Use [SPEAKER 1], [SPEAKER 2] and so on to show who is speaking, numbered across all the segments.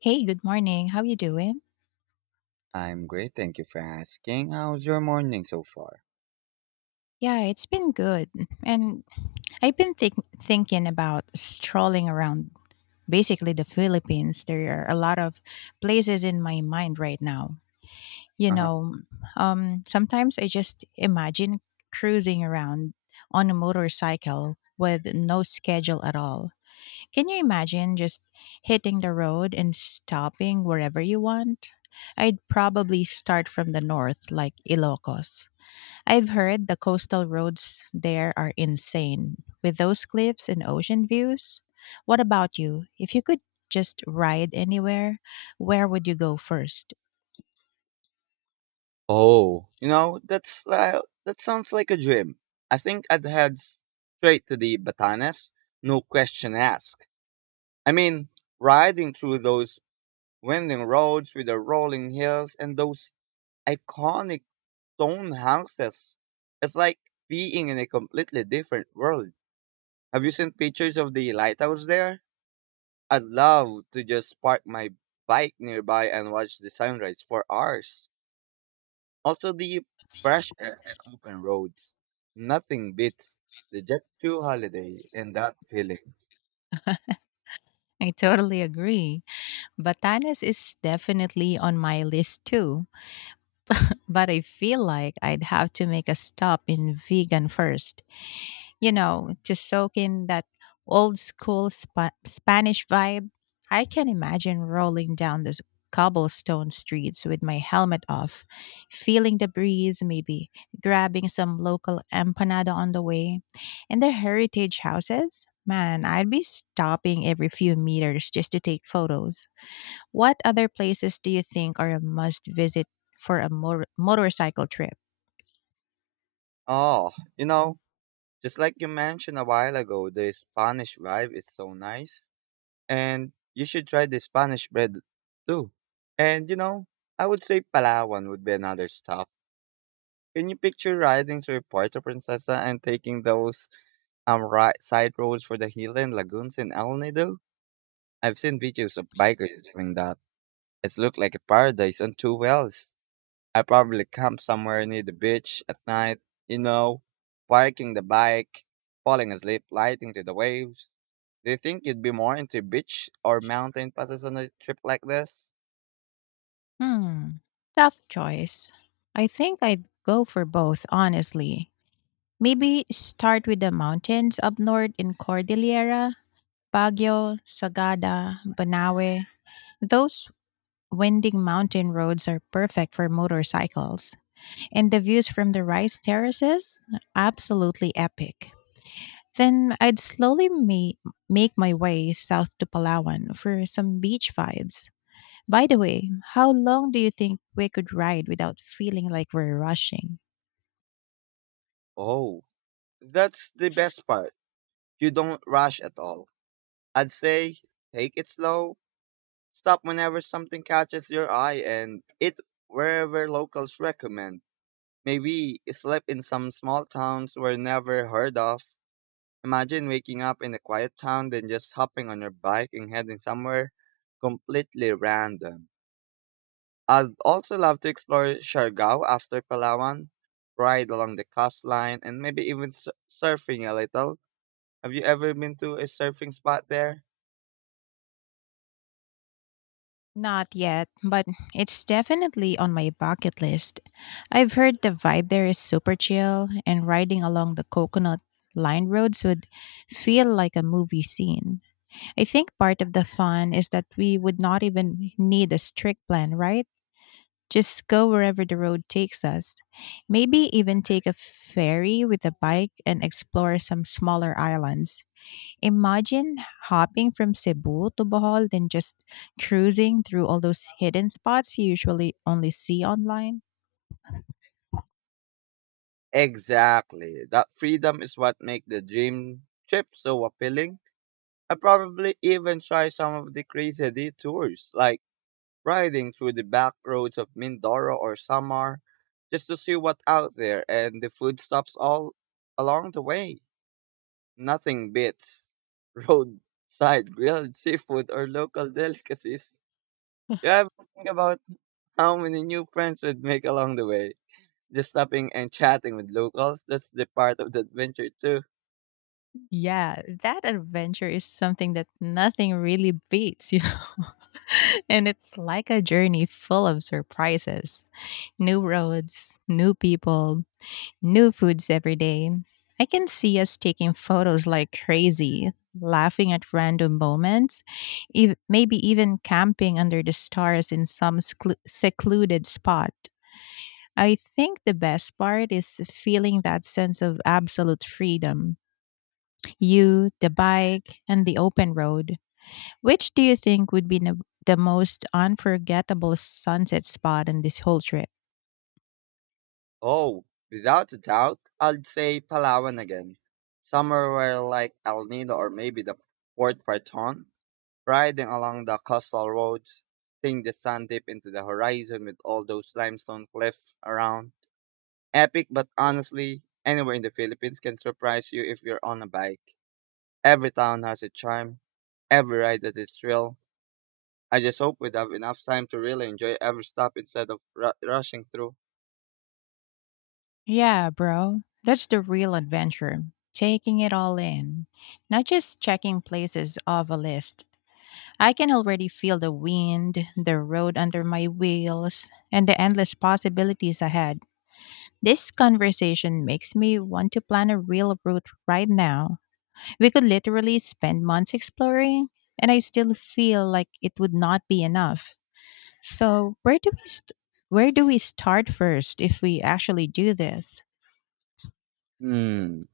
[SPEAKER 1] Hey, good morning. How you doing?
[SPEAKER 2] I'm great, thank you for asking. How's your morning so far?
[SPEAKER 1] Yeah, it's been good. And I've been thinking about strolling around basically the Philippines. There are a lot of places in my mind right now. You
[SPEAKER 2] Uh-huh.
[SPEAKER 1] know, Sometimes I just imagine cruising around on a motorcycle with no schedule at all. Can you imagine just hitting the road and stopping wherever you want? I'd probably start from the north, like Ilocos. I've heard the coastal roads there are insane, with those cliffs and ocean views. What about you? If you could just ride anywhere, where would you go first?
[SPEAKER 2] Oh, you know, that sounds like a dream. I think I'd head straight to the Batanes, no question asked. I mean, riding through those winding roads with the rolling hills and those iconic stone houses. It's like being in a completely different world. Have you seen pictures of the lighthouse there? I'd love to just park my bike nearby and watch the sunrise for hours. Also, the fresh air and open roads. Nothing beats the Jet 2 holiday and that feeling.
[SPEAKER 1] I totally agree. Batanes is definitely on my list too, but I feel like I'd have to make a stop in Vegan first. You know, to soak in that Spanish vibe. I can imagine rolling down those cobblestone streets with my helmet off, feeling the breeze, maybe grabbing some local empanada on the way. And the heritage houses, man, I'd be stopping every few meters just to take photos. What other places do you think are a must visit for a motorcycle trip?
[SPEAKER 2] Oh, you know, just like you mentioned a while ago, the Spanish vibe is so nice. And you should try the Spanish bread too. And you know, I would say Palawan would be another stop. Can you picture riding through Puerto Princesa and taking those right side roads for the Highland Lagoons in El Nido? I've seen videos of bikers doing that. It's looked like a paradise on two wheels. I probably camp somewhere near the beach at night, you know, parking the bike, falling asleep, lighting to the waves. Do you think you'd be more into beach or mountain passes on a trip like this?
[SPEAKER 1] Hmm, tough choice. I think I'd go for both, honestly. Maybe start with the mountains up north in Cordillera, Baguio, Sagada, Banawe. Those winding mountain roads are perfect for motorcycles, and the views from the rice terraces, absolutely epic. Then I'd make my way south to Palawan for some beach vibes. By the way, how long do you think we could ride without feeling like we're rushing?
[SPEAKER 2] Oh, that's the best part. You don't rush at all. I'd say take it slow, stop whenever something catches your eye and eat wherever locals recommend. Maybe sleep in some small towns were never heard of. Imagine waking up in a quiet town then just hopping on your bike and heading somewhere completely random. I'd also love to explore Siargao after Palawan, ride along the coastline, and maybe even surfing a little. Have you ever been to a surfing spot there?
[SPEAKER 1] Not yet, but it's definitely on my bucket list. I've heard the vibe there is super chill, and riding along the coconut lined roads would feel like a movie scene. I think part of the fun is that we would not even need a strict plan, right? Just go wherever the road takes us. Maybe even take a ferry with a bike and explore some smaller islands. Imagine hopping from Cebu to Bohol, then just cruising through all those hidden spots you usually only see online.
[SPEAKER 2] Exactly. That freedom is what makes the dream trip so appealing. I probably even try some of the crazy detours, like riding through the back roads of Mindoro or Samar, just to see what's out there and the food stops all along the way. Nothing beats roadside grilled seafood or local delicacies. You ever think about how many new friends would make along the way? Just stopping and chatting with locals, that's the part of the adventure too.
[SPEAKER 1] Yeah, that adventure is something that nothing really beats, you know. And it's like a journey full of surprises, new roads, new people, new foods every day. I can see us taking photos like crazy, laughing at random moments, maybe even camping under the stars in some secluded spot. I think the best part is feeling that sense of absolute freedom, you, the bike, and the open road. Which do you think would be the most unforgettable sunset spot in this whole trip?
[SPEAKER 2] Oh, without a doubt, I'd say Palawan again. Somewhere like El Nido or maybe the Port Parton, riding along the coastal roads, seeing the sun dip into the horizon with all those limestone cliffs around. Epic, but honestly, anywhere in the Philippines can surprise you if you're on a bike. Every town has a charm, every ride that is thrill. I just hope we'd have enough time to really enjoy every stop instead of rushing through.
[SPEAKER 1] Yeah, bro. That's the real adventure. Taking it all in, not just checking places off a list. I can already feel the wind, the road under my wheels, and the endless possibilities ahead. This conversation makes me want to plan a real route right now. We could literally spend months exploring, and I still feel like it would not be enough. So, where do we start first if we actually do this?
[SPEAKER 2] Hmm.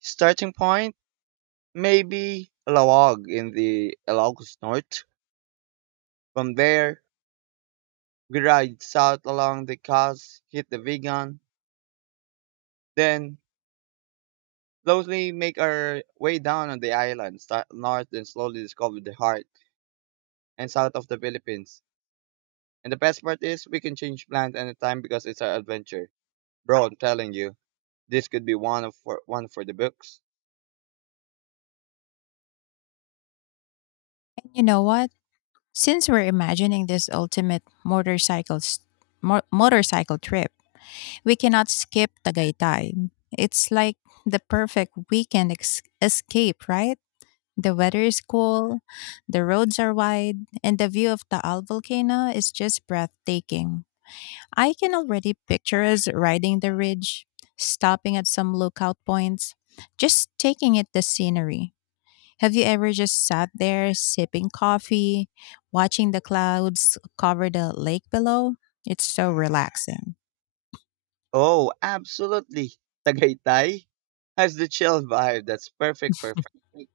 [SPEAKER 2] Starting point? Maybe Lawag in the Ilocos North. From there, we ride south along the coast, hit the Vigan, then slowly make our way down on the island, start north and slowly discover the heart and south of the Philippines. And the best part is we can change plans anytime because it's our adventure. Bro, I'm telling you, this could be one for the books.
[SPEAKER 1] And you know what? Since we're imagining this ultimate motorcycle s- mo- motorcycle trip, we cannot skip Tagaytay. It's like the perfect escape, right? The weather is cool, the roads are wide, and the view of Taal volcano is just breathtaking. I can already picture us riding the ridge, stopping at some lookout points, just taking it the scenery. Have you ever just sat there sipping coffee, watching the clouds cover the lake below? It's so relaxing.
[SPEAKER 2] Oh, absolutely. Tagaytay has the chill vibe that's perfect for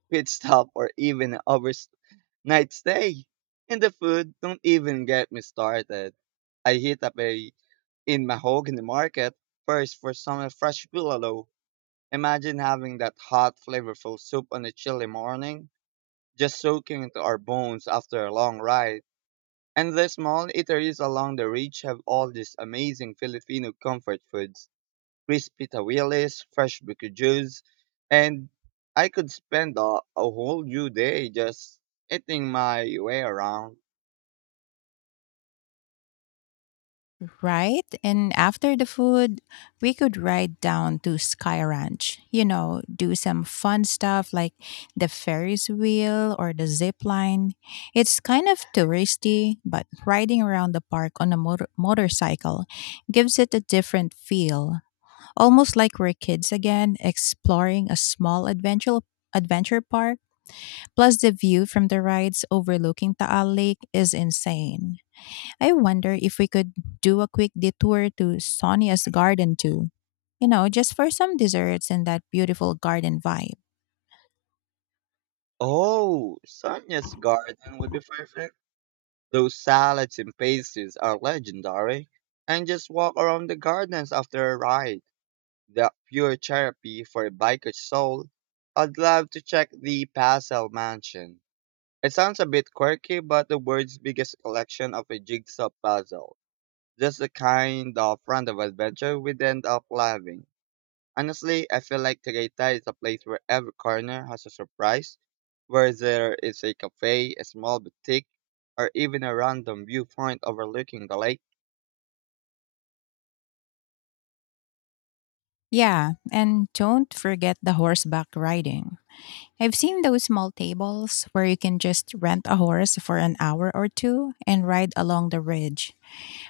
[SPEAKER 2] pit stop or even overstay night stay. And the food, don't even get me started. I hit up a in Mahogany Market first for some fresh pillow. Imagine having that hot, flavorful soup on a chilly morning, just soaking into our bones after a long ride. And the small eateries along the ridge have all these amazing Filipino comfort foods, crispy tawilis, fresh bukujus, and I could spend a whole new day just eating my way around.
[SPEAKER 1] Right? And after the food, we could ride down to Sky Ranch, you know, do some fun stuff like the Ferris wheel or the zip line. It's kind of touristy, but riding around the park on a motorcycle gives it a different feel, almost like we're kids again, exploring a small adventure park. Plus the view from the rides overlooking Taal Lake is insane. I wonder if we could do a quick detour to Sonia's garden too. You know, just for some desserts and that beautiful garden vibe.
[SPEAKER 2] Oh, Sonia's garden would be perfect. Those salads and pastries are legendary. And just walk around the gardens after a ride. The pure therapy for a biker's soul. I'd love to check the Pasel Mansion. It sounds a bit quirky, but the world's biggest collection of a jigsaw puzzle. Just the kind of random adventure we'd end up having. Honestly, I feel like Tagaytay is a place where every corner has a surprise, where there is a cafe, a small boutique, or even a random viewpoint overlooking the lake.
[SPEAKER 1] Yeah, and don't forget the horseback riding. I've seen those small tables where you can just rent a horse for an hour or two and ride along the ridge.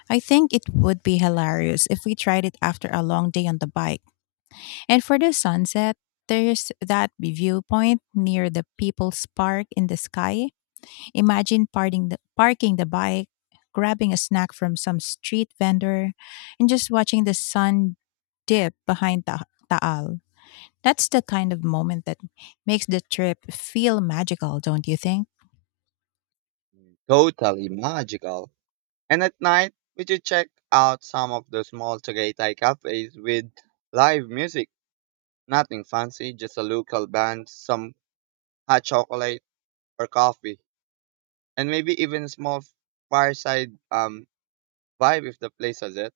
[SPEAKER 1] I think it would be hilarious if we tried it after a long day on the bike. And for the sunset, there's that viewpoint near the People's Park in the sky. Imagine parking the bike, grabbing a snack from some street vendor, and just watching the sun dip behind Taal. That's the kind of moment that makes the trip feel magical, don't you think?
[SPEAKER 2] Totally magical. And at night, we should check out some of the small Tagaytay cafes with live music. Nothing fancy, just a local band, some hot chocolate or coffee, and maybe even a small fireside vibe if the place has it.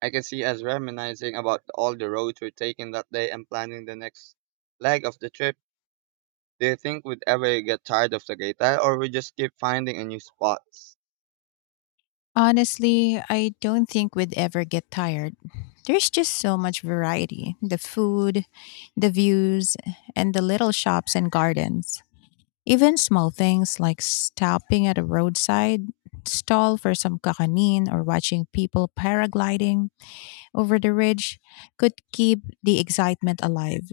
[SPEAKER 2] I can see us reminiscing about all the roads we're taking that day and planning the next leg of the trip. Do you think we'd ever get tired of Tagaytay or we just keep finding a new spots?
[SPEAKER 1] Honestly, I don't think we'd ever get tired. There's just so much variety, the food, the views, and the little shops and gardens. Even small things like stopping at a roadside stall for some kakanin or watching people paragliding over the ridge could keep the excitement alive.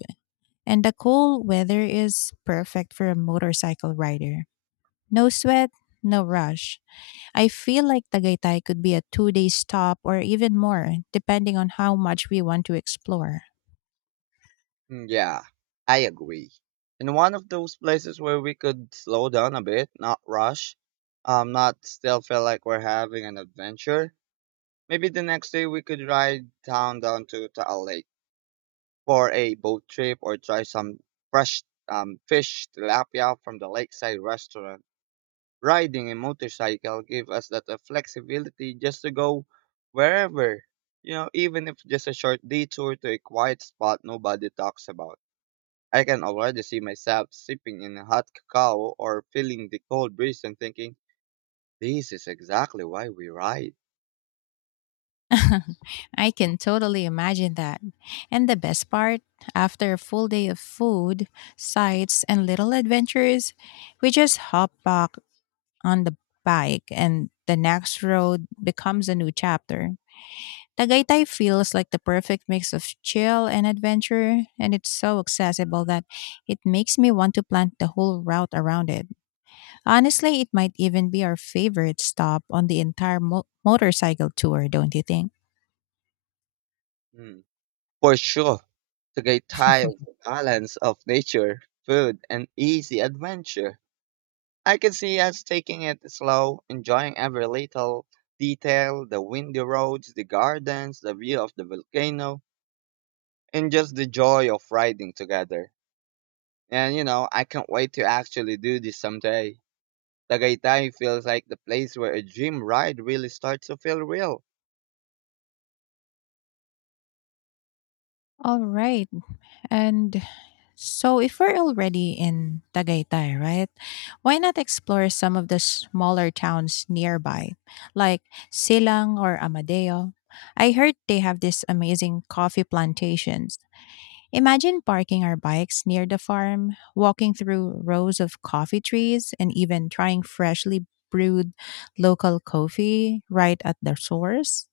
[SPEAKER 1] And the cool weather is perfect for a motorcycle rider. No sweat, no rush. I feel like Tagaytay could be a 2 day stop or even more, depending on how much we want to explore.
[SPEAKER 2] Mm, yeah, I agree. And one of those places where we could slow down a bit, not rush, not still feel like we're having an adventure. Maybe the next day we could ride down to Taal Lake for a boat trip or try some fresh fish tilapia from the lakeside restaurant. Riding a motorcycle gave us that flexibility just to go wherever, you know, even if just a short detour to a quiet spot nobody talks about. I can already see myself sipping in a hot cacao or feeling the cold breeze and thinking, this is exactly why we ride.
[SPEAKER 1] I can totally imagine that. And the best part, after a full day of food, sights, and little adventures, we just hop back on the bike and the next road becomes a new chapter. Tagaytay feels like the perfect mix of chill and adventure, and it's so accessible that it makes me want to plan the whole route around it. Honestly, it might even be our favorite stop on the entire motorcycle tour, don't you think?
[SPEAKER 2] Hmm. For sure, to get tired of the balance of nature, food, and easy adventure. I can see us taking it slow, enjoying every little detail, the windy roads, the gardens, the view of the volcano, and just the joy of riding together. And you know, I can't wait to actually do this someday. Tagaytay feels like the place where a dream ride really starts to feel real.
[SPEAKER 1] All right. And so, if we're already in Tagaytay, right? Why not explore some of the smaller towns nearby, like Silang or Amadeo? I heard they have these amazing coffee plantations. Imagine parking our bikes near the farm, walking through rows of coffee trees, and even trying freshly brewed local coffee right at the source.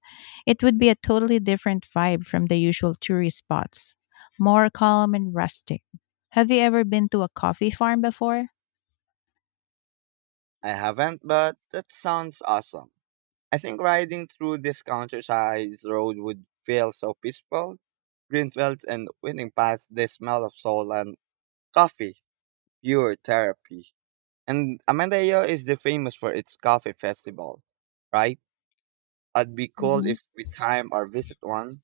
[SPEAKER 1] It would be a totally different vibe from the usual tourist spots, more calm and rustic. Have you ever been to a coffee farm before?
[SPEAKER 2] I haven't, but that sounds awesome. I think riding through this countryside road would feel so peaceful, green fields and winding paths, the smell of soul and coffee. Pure therapy. And Amandayo is the famous for its coffee festival, right? I'd be cool
[SPEAKER 1] Hmm.
[SPEAKER 2] if we time our visit one.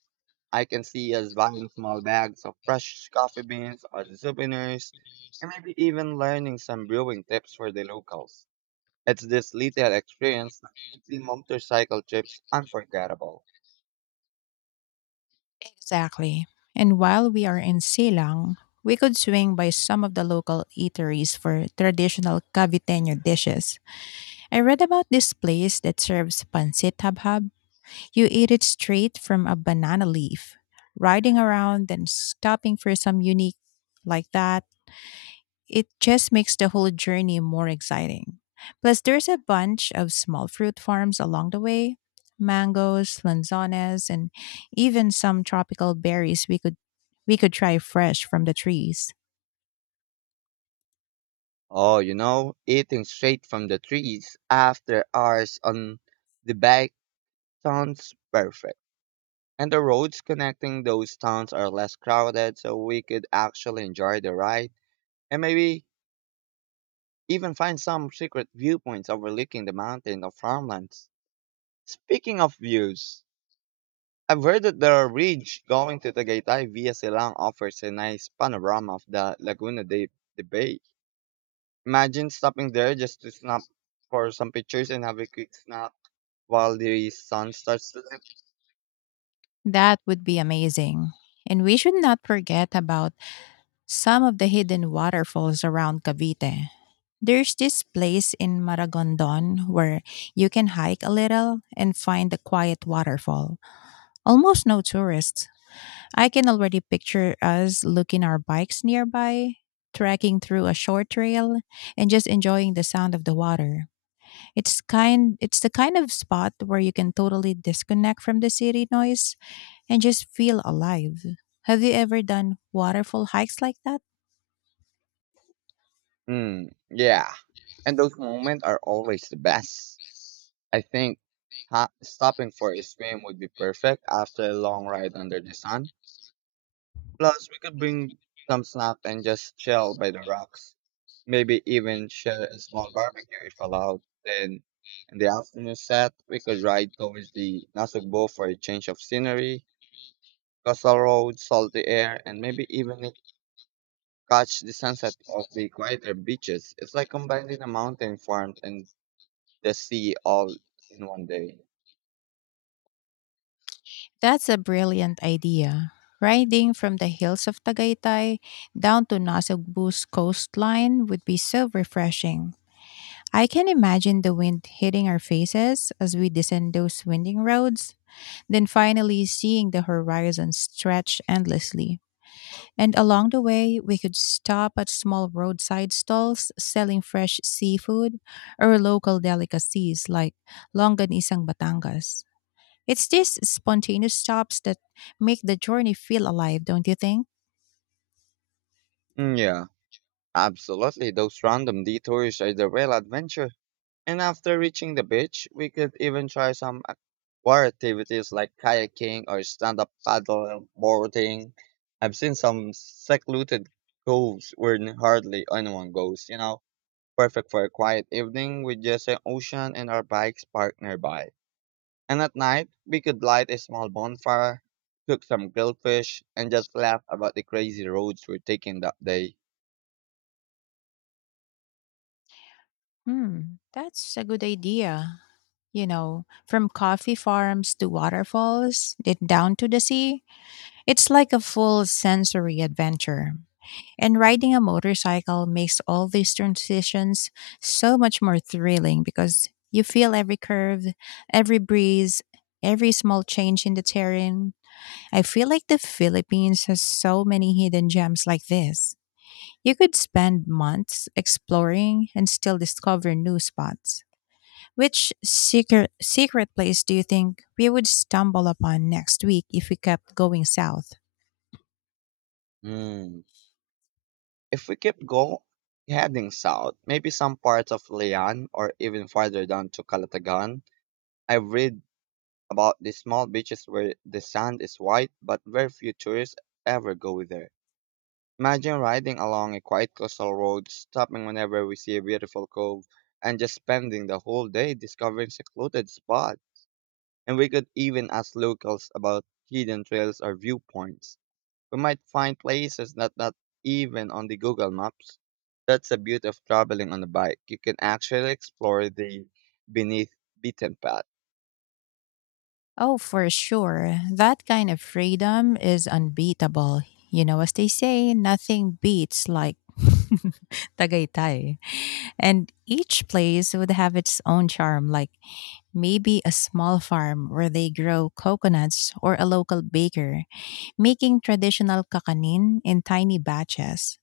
[SPEAKER 2] I can see us buying small bags of fresh coffee beans or souvenirs, and maybe even learning some brewing tips for the locals. It's this little experience that makes the motorcycle trips unforgettable.
[SPEAKER 1] Exactly. And while we are in Silang, we could swing by some of the local eateries for traditional Caviteño dishes. I read about this place that serves pancit habhab. You eat it straight from a banana leaf, riding around and stopping for some unique like that. It just makes the whole journey more exciting. Plus, there's a bunch of small fruit farms along the way, mangoes, lanzones, and even some tropical berries we could try fresh from the trees.
[SPEAKER 2] Oh, you know, eating straight from the trees after hours on the bike sounds perfect. And the roads connecting those towns are less crowded, so we could actually enjoy the ride and maybe even find some secret viewpoints overlooking the mountain or farmlands. Speaking of views, I've heard that the ridge going to Tagaytay via Silang offers a nice panorama of the Laguna de Bay. Imagine stopping there just to snap for some pictures and have a quick snap while the sun starts to dip.
[SPEAKER 1] That would be amazing. And we should not forget about some of the hidden waterfalls around Cavite. There's this place in Maragondon where you can hike a little and find a quiet waterfall. Almost no tourists. I can already picture us looking our bikes nearby, trekking through a short trail and just enjoying the sound of the water. It's kind it's the kind of spot where you can totally disconnect from the city noise and just feel alive. Have you ever done waterfall hikes like that?
[SPEAKER 2] Mm, yeah, and those moments are always the best. I think stopping for a swim would be perfect after a long ride under the sun. Plus, we could bring some snack and just chill by the rocks. Maybe even share a small barbecue if allowed. Then, in the afternoon set, we could ride towards the Nasugbo for a change of scenery, coastal roads, salty air, and maybe even catch the sunset of the quieter beaches. It's like combining the mountain farms and the sea all in one day.
[SPEAKER 1] That's a brilliant idea. Riding from the hills of Tagaytay down to Nasugbu's coastline would be so refreshing. I can imagine the wind hitting our faces as we descend those winding roads, then finally seeing the horizon stretch endlessly. And along the way, we could stop at small roadside stalls selling fresh seafood or local delicacies like longanisang batangas. It's these spontaneous stops that make the journey feel alive, don't you think?
[SPEAKER 2] Mm, yeah, absolutely, those random detours are the real adventure. And after reaching the beach, we could even try some water activities like kayaking or stand-up paddle boarding. I've seen some secluded coves where hardly anyone goes, you know, perfect for a quiet evening with just an ocean and our bikes parked nearby. And at night, we could light a small bonfire, cook some grilled fish, and just laugh about the crazy roads we're taking that day.
[SPEAKER 1] Hmm, that's a good idea. You know, from coffee farms to waterfalls, then down to the sea, it's like a full sensory adventure. And riding a motorcycle makes all these transitions so much more thrilling because you feel every curve, every breeze, every small change in the terrain. I feel like the Philippines has so many hidden gems like this. You could spend months exploring and still discover new spots. Which secret place do you think we would stumble upon next week if we kept going south?
[SPEAKER 2] Hmm. If we keep go Heading south, maybe some parts of Leon or even farther down to Calatagan. I've read about these small beaches where the sand is white, but very few tourists ever go there. Imagine riding along a quiet coastal road, stopping whenever we see a beautiful cove, and just spending the whole day discovering secluded spots. And we could even ask locals about hidden trails or viewpoints. We might find places that not even on the Google Maps. That's the beauty of traveling on a bike. You can actually explore the beneath beaten path.
[SPEAKER 1] Oh, for sure. That kind of freedom is unbeatable. You know, as they say, nothing beats like Tagaytay. And each place would have its own charm, like maybe a small farm where they grow coconuts or a local baker making traditional kakanin in tiny batches.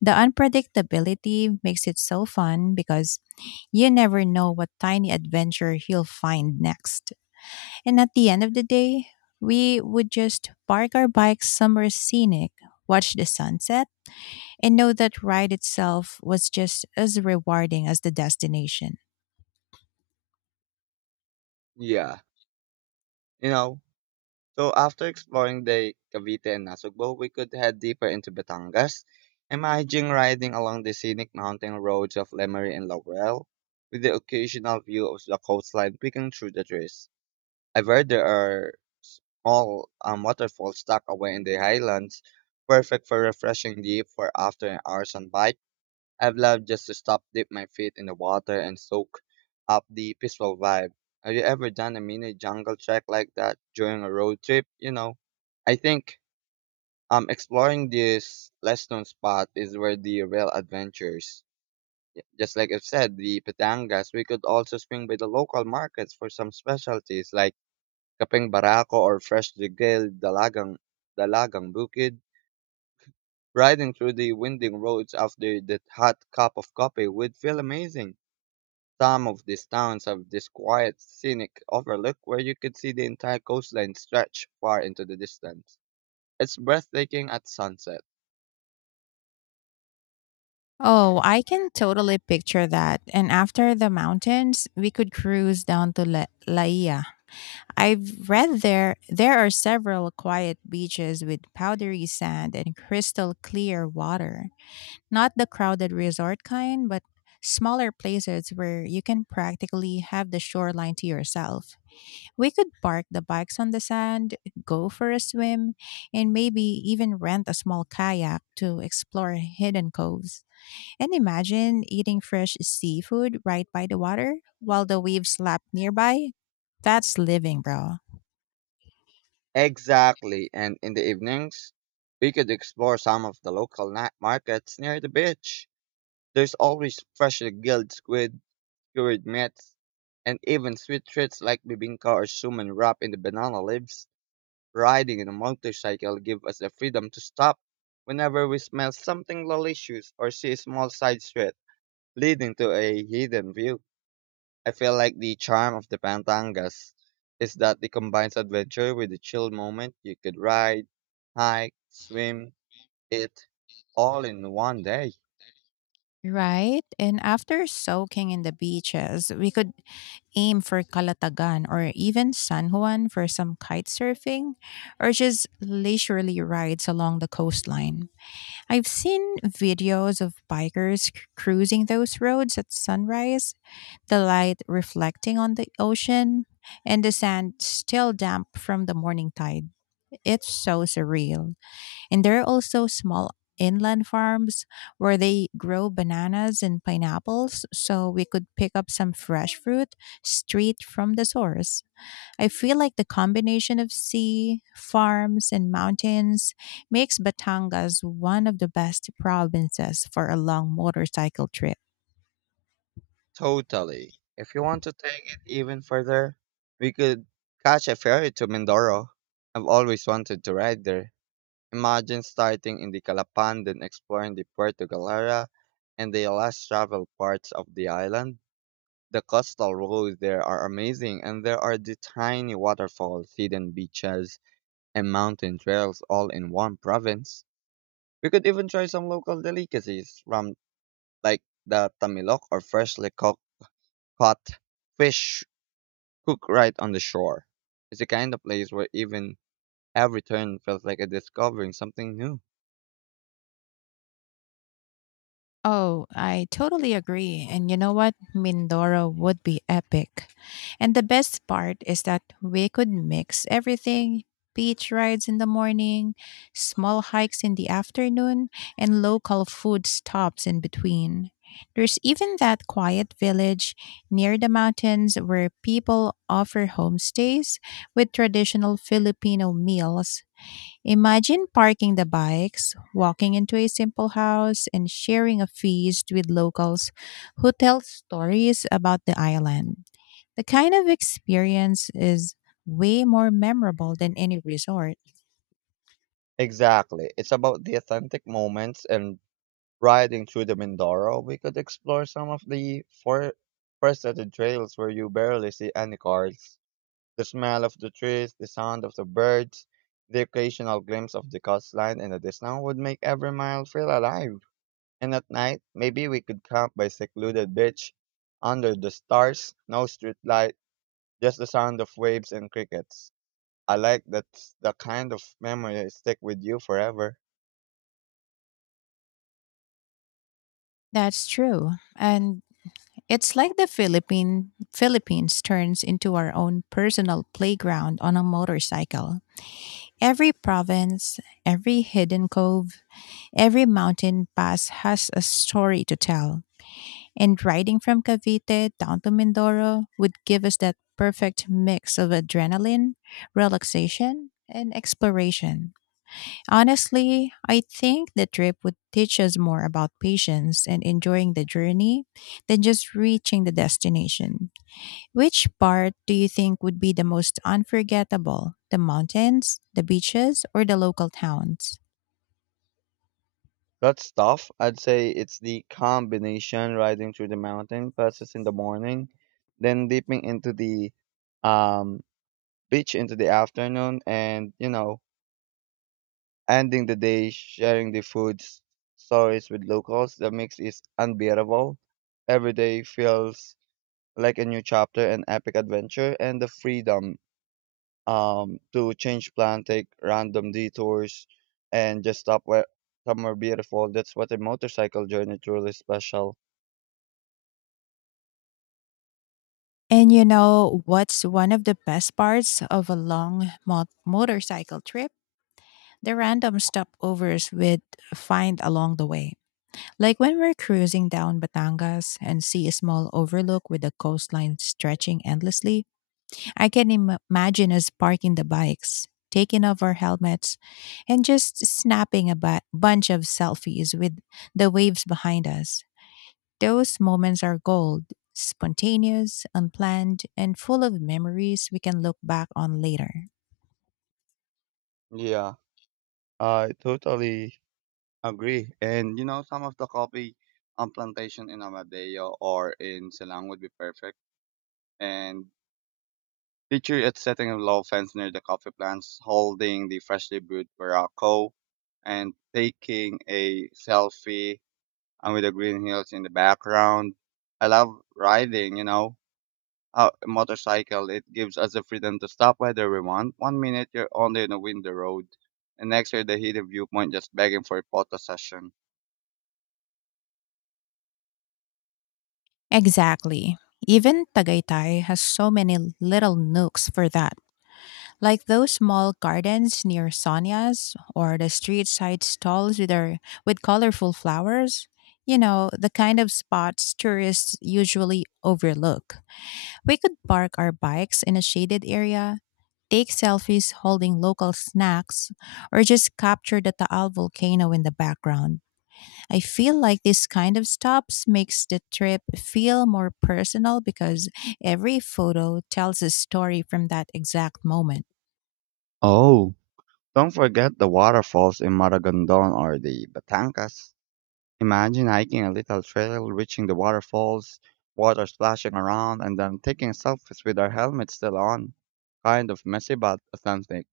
[SPEAKER 1] The unpredictability makes it so fun because you never know what tiny adventure you'll find next. And at the end of the day, we would just park our bikes somewhere scenic, watch the sunset, and know that ride itself was just as rewarding as the destination.
[SPEAKER 2] Yeah. You know, so after exploring the Cavite and Nasugbo, we could head deeper into Batangas. Imagine riding along the scenic mountain roads of Lemery and Laurel with the occasional view of the coastline peeking through the trees. I've heard there are small waterfalls tucked away in the highlands, perfect for refreshing deep for after hours on bike. I've loved just to stop, dip my feet in the water, and soak up the peaceful vibe. Have you ever done a mini jungle trek like that during a road trip? You know, I think exploring this less known spot is where the real adventures. Just like I've said, the Patangas, we could also swing by the local markets for some specialties like Kapeng Barako or freshly grilled dalagang bukid. Riding through the winding roads after that hot cup of coffee would feel amazing. Some of these towns have this quiet, scenic overlook where you could see the entire coastline stretch far into the distance. It's breathtaking at sunset.
[SPEAKER 1] Oh, I can totally picture that. And after the mountains, we could cruise down to Laia. I've read there are several quiet beaches with powdery sand and crystal clear water. Not the crowded resort kind, but smaller places where you can practically have the shoreline to yourself. We could park the bikes on the sand, go for a swim, and maybe even rent a small kayak to explore hidden coves. And imagine eating fresh seafood right by the water while the waves slap nearby. That's living, bro.
[SPEAKER 2] Exactly, and in the evenings, we could explore some of the local night markets near the beach. There's always freshly grilled squid, cured meats, and even sweet treats like bibinka or suman wrapped in the banana leaves. Riding in a motorcycle gives us the freedom to stop whenever we smell something delicious or see a small side street leading to a hidden view. I feel like the charm of the Pantangas is that it combines adventure with a chill moment. You could ride, hike, swim, eat, all in one day.
[SPEAKER 1] Right? And after soaking in the beaches, we could aim for Calatagan or even San Juan for some kite surfing or just leisurely rides along the coastline. I've seen videos of cruising those roads at sunrise, the light reflecting on the ocean, and the sand still damp from the morning tide. It's so surreal. And there are also small inland farms where they grow bananas and pineapples, so we could pick up some fresh fruit straight from the source. I feel like the combination of sea, farms, and mountains makes Batangas one of the best provinces for a long motorcycle trip.
[SPEAKER 2] Totally. If you want to take it even further, we could catch a ferry to Mindoro. I've always wanted to ride there. Imagine starting in the Calapan, then exploring the Puerto Galera and the less traveled parts of the island. The coastal roads there are amazing, and there are the tiny waterfalls, hidden beaches, and mountain trails all in one province. We could even try some local delicacies from, like, the tamilok or freshly cooked caught fish cook right on the shore. It's the kind of place where even every turn feels like a discovering something new.
[SPEAKER 1] Oh, I totally agree. And you know what? Mindoro would be epic. And the best part is that we could mix everything: beach rides in the morning, small hikes in the afternoon, and local food stops in between. There's even that quiet village near the mountains where people offer homestays with traditional Filipino meals. Imagine parking the bikes, walking into a simple house, and sharing a feast with locals who tell stories about the island. The kind of experience is way more memorable than any resort.
[SPEAKER 2] Exactly. It's about the authentic moments, and riding through the Mindoro, we could explore some of the forested trails where you barely see any cars. The smell of the trees, the sound of the birds, the occasional glimpse of the coastline in the distance would make every mile feel alive. And at night, maybe we could camp by secluded beach under the stars, no streetlights, just the sound of waves and crickets. I like that, the kind of memory that stick with you forever.
[SPEAKER 1] That's true. And it's like the Philippines turns into our own personal playground on a motorcycle. Every province, every hidden cove, every mountain pass has a story to tell. And riding from Cavite down to Mindoro would give us that perfect mix of adrenaline, relaxation, and exploration. Honestly, I think the trip would teach us more about patience and enjoying the journey than just reaching the destination. Which part do you think would be the most unforgettable? The mountains, the beaches, or the local towns?
[SPEAKER 2] That stuff, I'd say it's the combination riding through the mountain passes in the morning, then dipping into the um, beach into the afternoon, and you know, ending the day sharing the food stories with locals. The mix is unbearable. Every day feels like a new chapter, an epic adventure, and the freedom to change plan, take random detours, and just stop where somewhere beautiful. That's what a motorcycle journey truly special.
[SPEAKER 1] And you know what's one of the best parts of a long motorcycle trip? The random stopovers we'd find along the way. Like when we're cruising down Batangas and see a small overlook with the coastline stretching endlessly, I can imagine us parking the bikes, taking off our helmets, and just snapping a bunch of selfies with the waves behind us. Those moments are gold, spontaneous, unplanned, and full of memories we can look back on later.
[SPEAKER 2] Yeah, I totally agree. And you know, some of the coffee plantation in Amadeo or in Silang would be perfect. And picture it setting a low fence near the coffee plants, holding the freshly brewed Barako and taking a selfie and with the green hills in the background. I love riding, you know, a motorcycle, it gives us the freedom to stop whether we want. One minute you're only on a windy road, and next you're the hidden viewpoint just begging for a photo session.
[SPEAKER 1] Exactly. Even Tagaytay has so many little nooks for that. Like those small gardens near Sonia's or the street side stalls with their with colorful flowers. You know, the kind of spots tourists usually overlook. We could park our bikes in a shaded area, take selfies holding local snacks, or just capture the Taal volcano in the background. I feel like this kind of stops makes the trip feel more personal because every photo tells a story from that exact moment.
[SPEAKER 2] Oh, don't forget the waterfalls in Maragondon or the Batangas. Imagine hiking a little trail, reaching the waterfalls, water splashing around, and then taking selfies with our helmets still on. Kind of messy but authentic.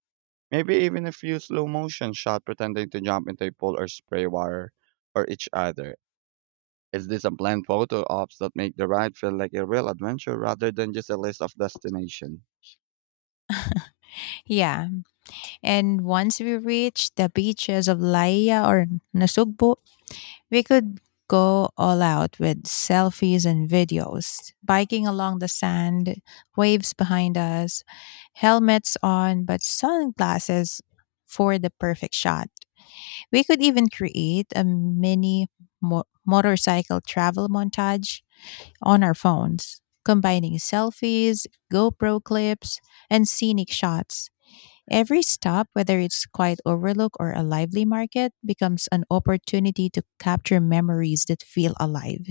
[SPEAKER 2] Maybe even a few slow motion shot pretending to jump into a pool or spray water or each other. Is this a blend photo ops that make the ride feel like a real adventure rather than just a list of destination?
[SPEAKER 1] Yeah, and once we reach the beaches of Laia or Nasugbu, we could go all out with selfies and videos, biking along the sand, waves behind us, helmets on, but sunglasses for the perfect shot. We could even create a mini motorcycle travel montage on our phones, combining selfies, GoPro clips, and scenic shots. Every stop, whether it's quiet overlook or a lively market, becomes an opportunity to capture memories that feel alive.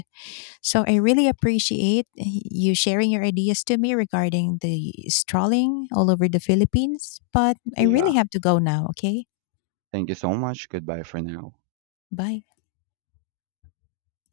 [SPEAKER 1] So I really appreciate you sharing your ideas to me regarding the strolling all over the Philippines, but I really
[SPEAKER 2] Yeah.
[SPEAKER 1] have to go now, okay?
[SPEAKER 2] Thank you so much. Goodbye for now.
[SPEAKER 1] Bye.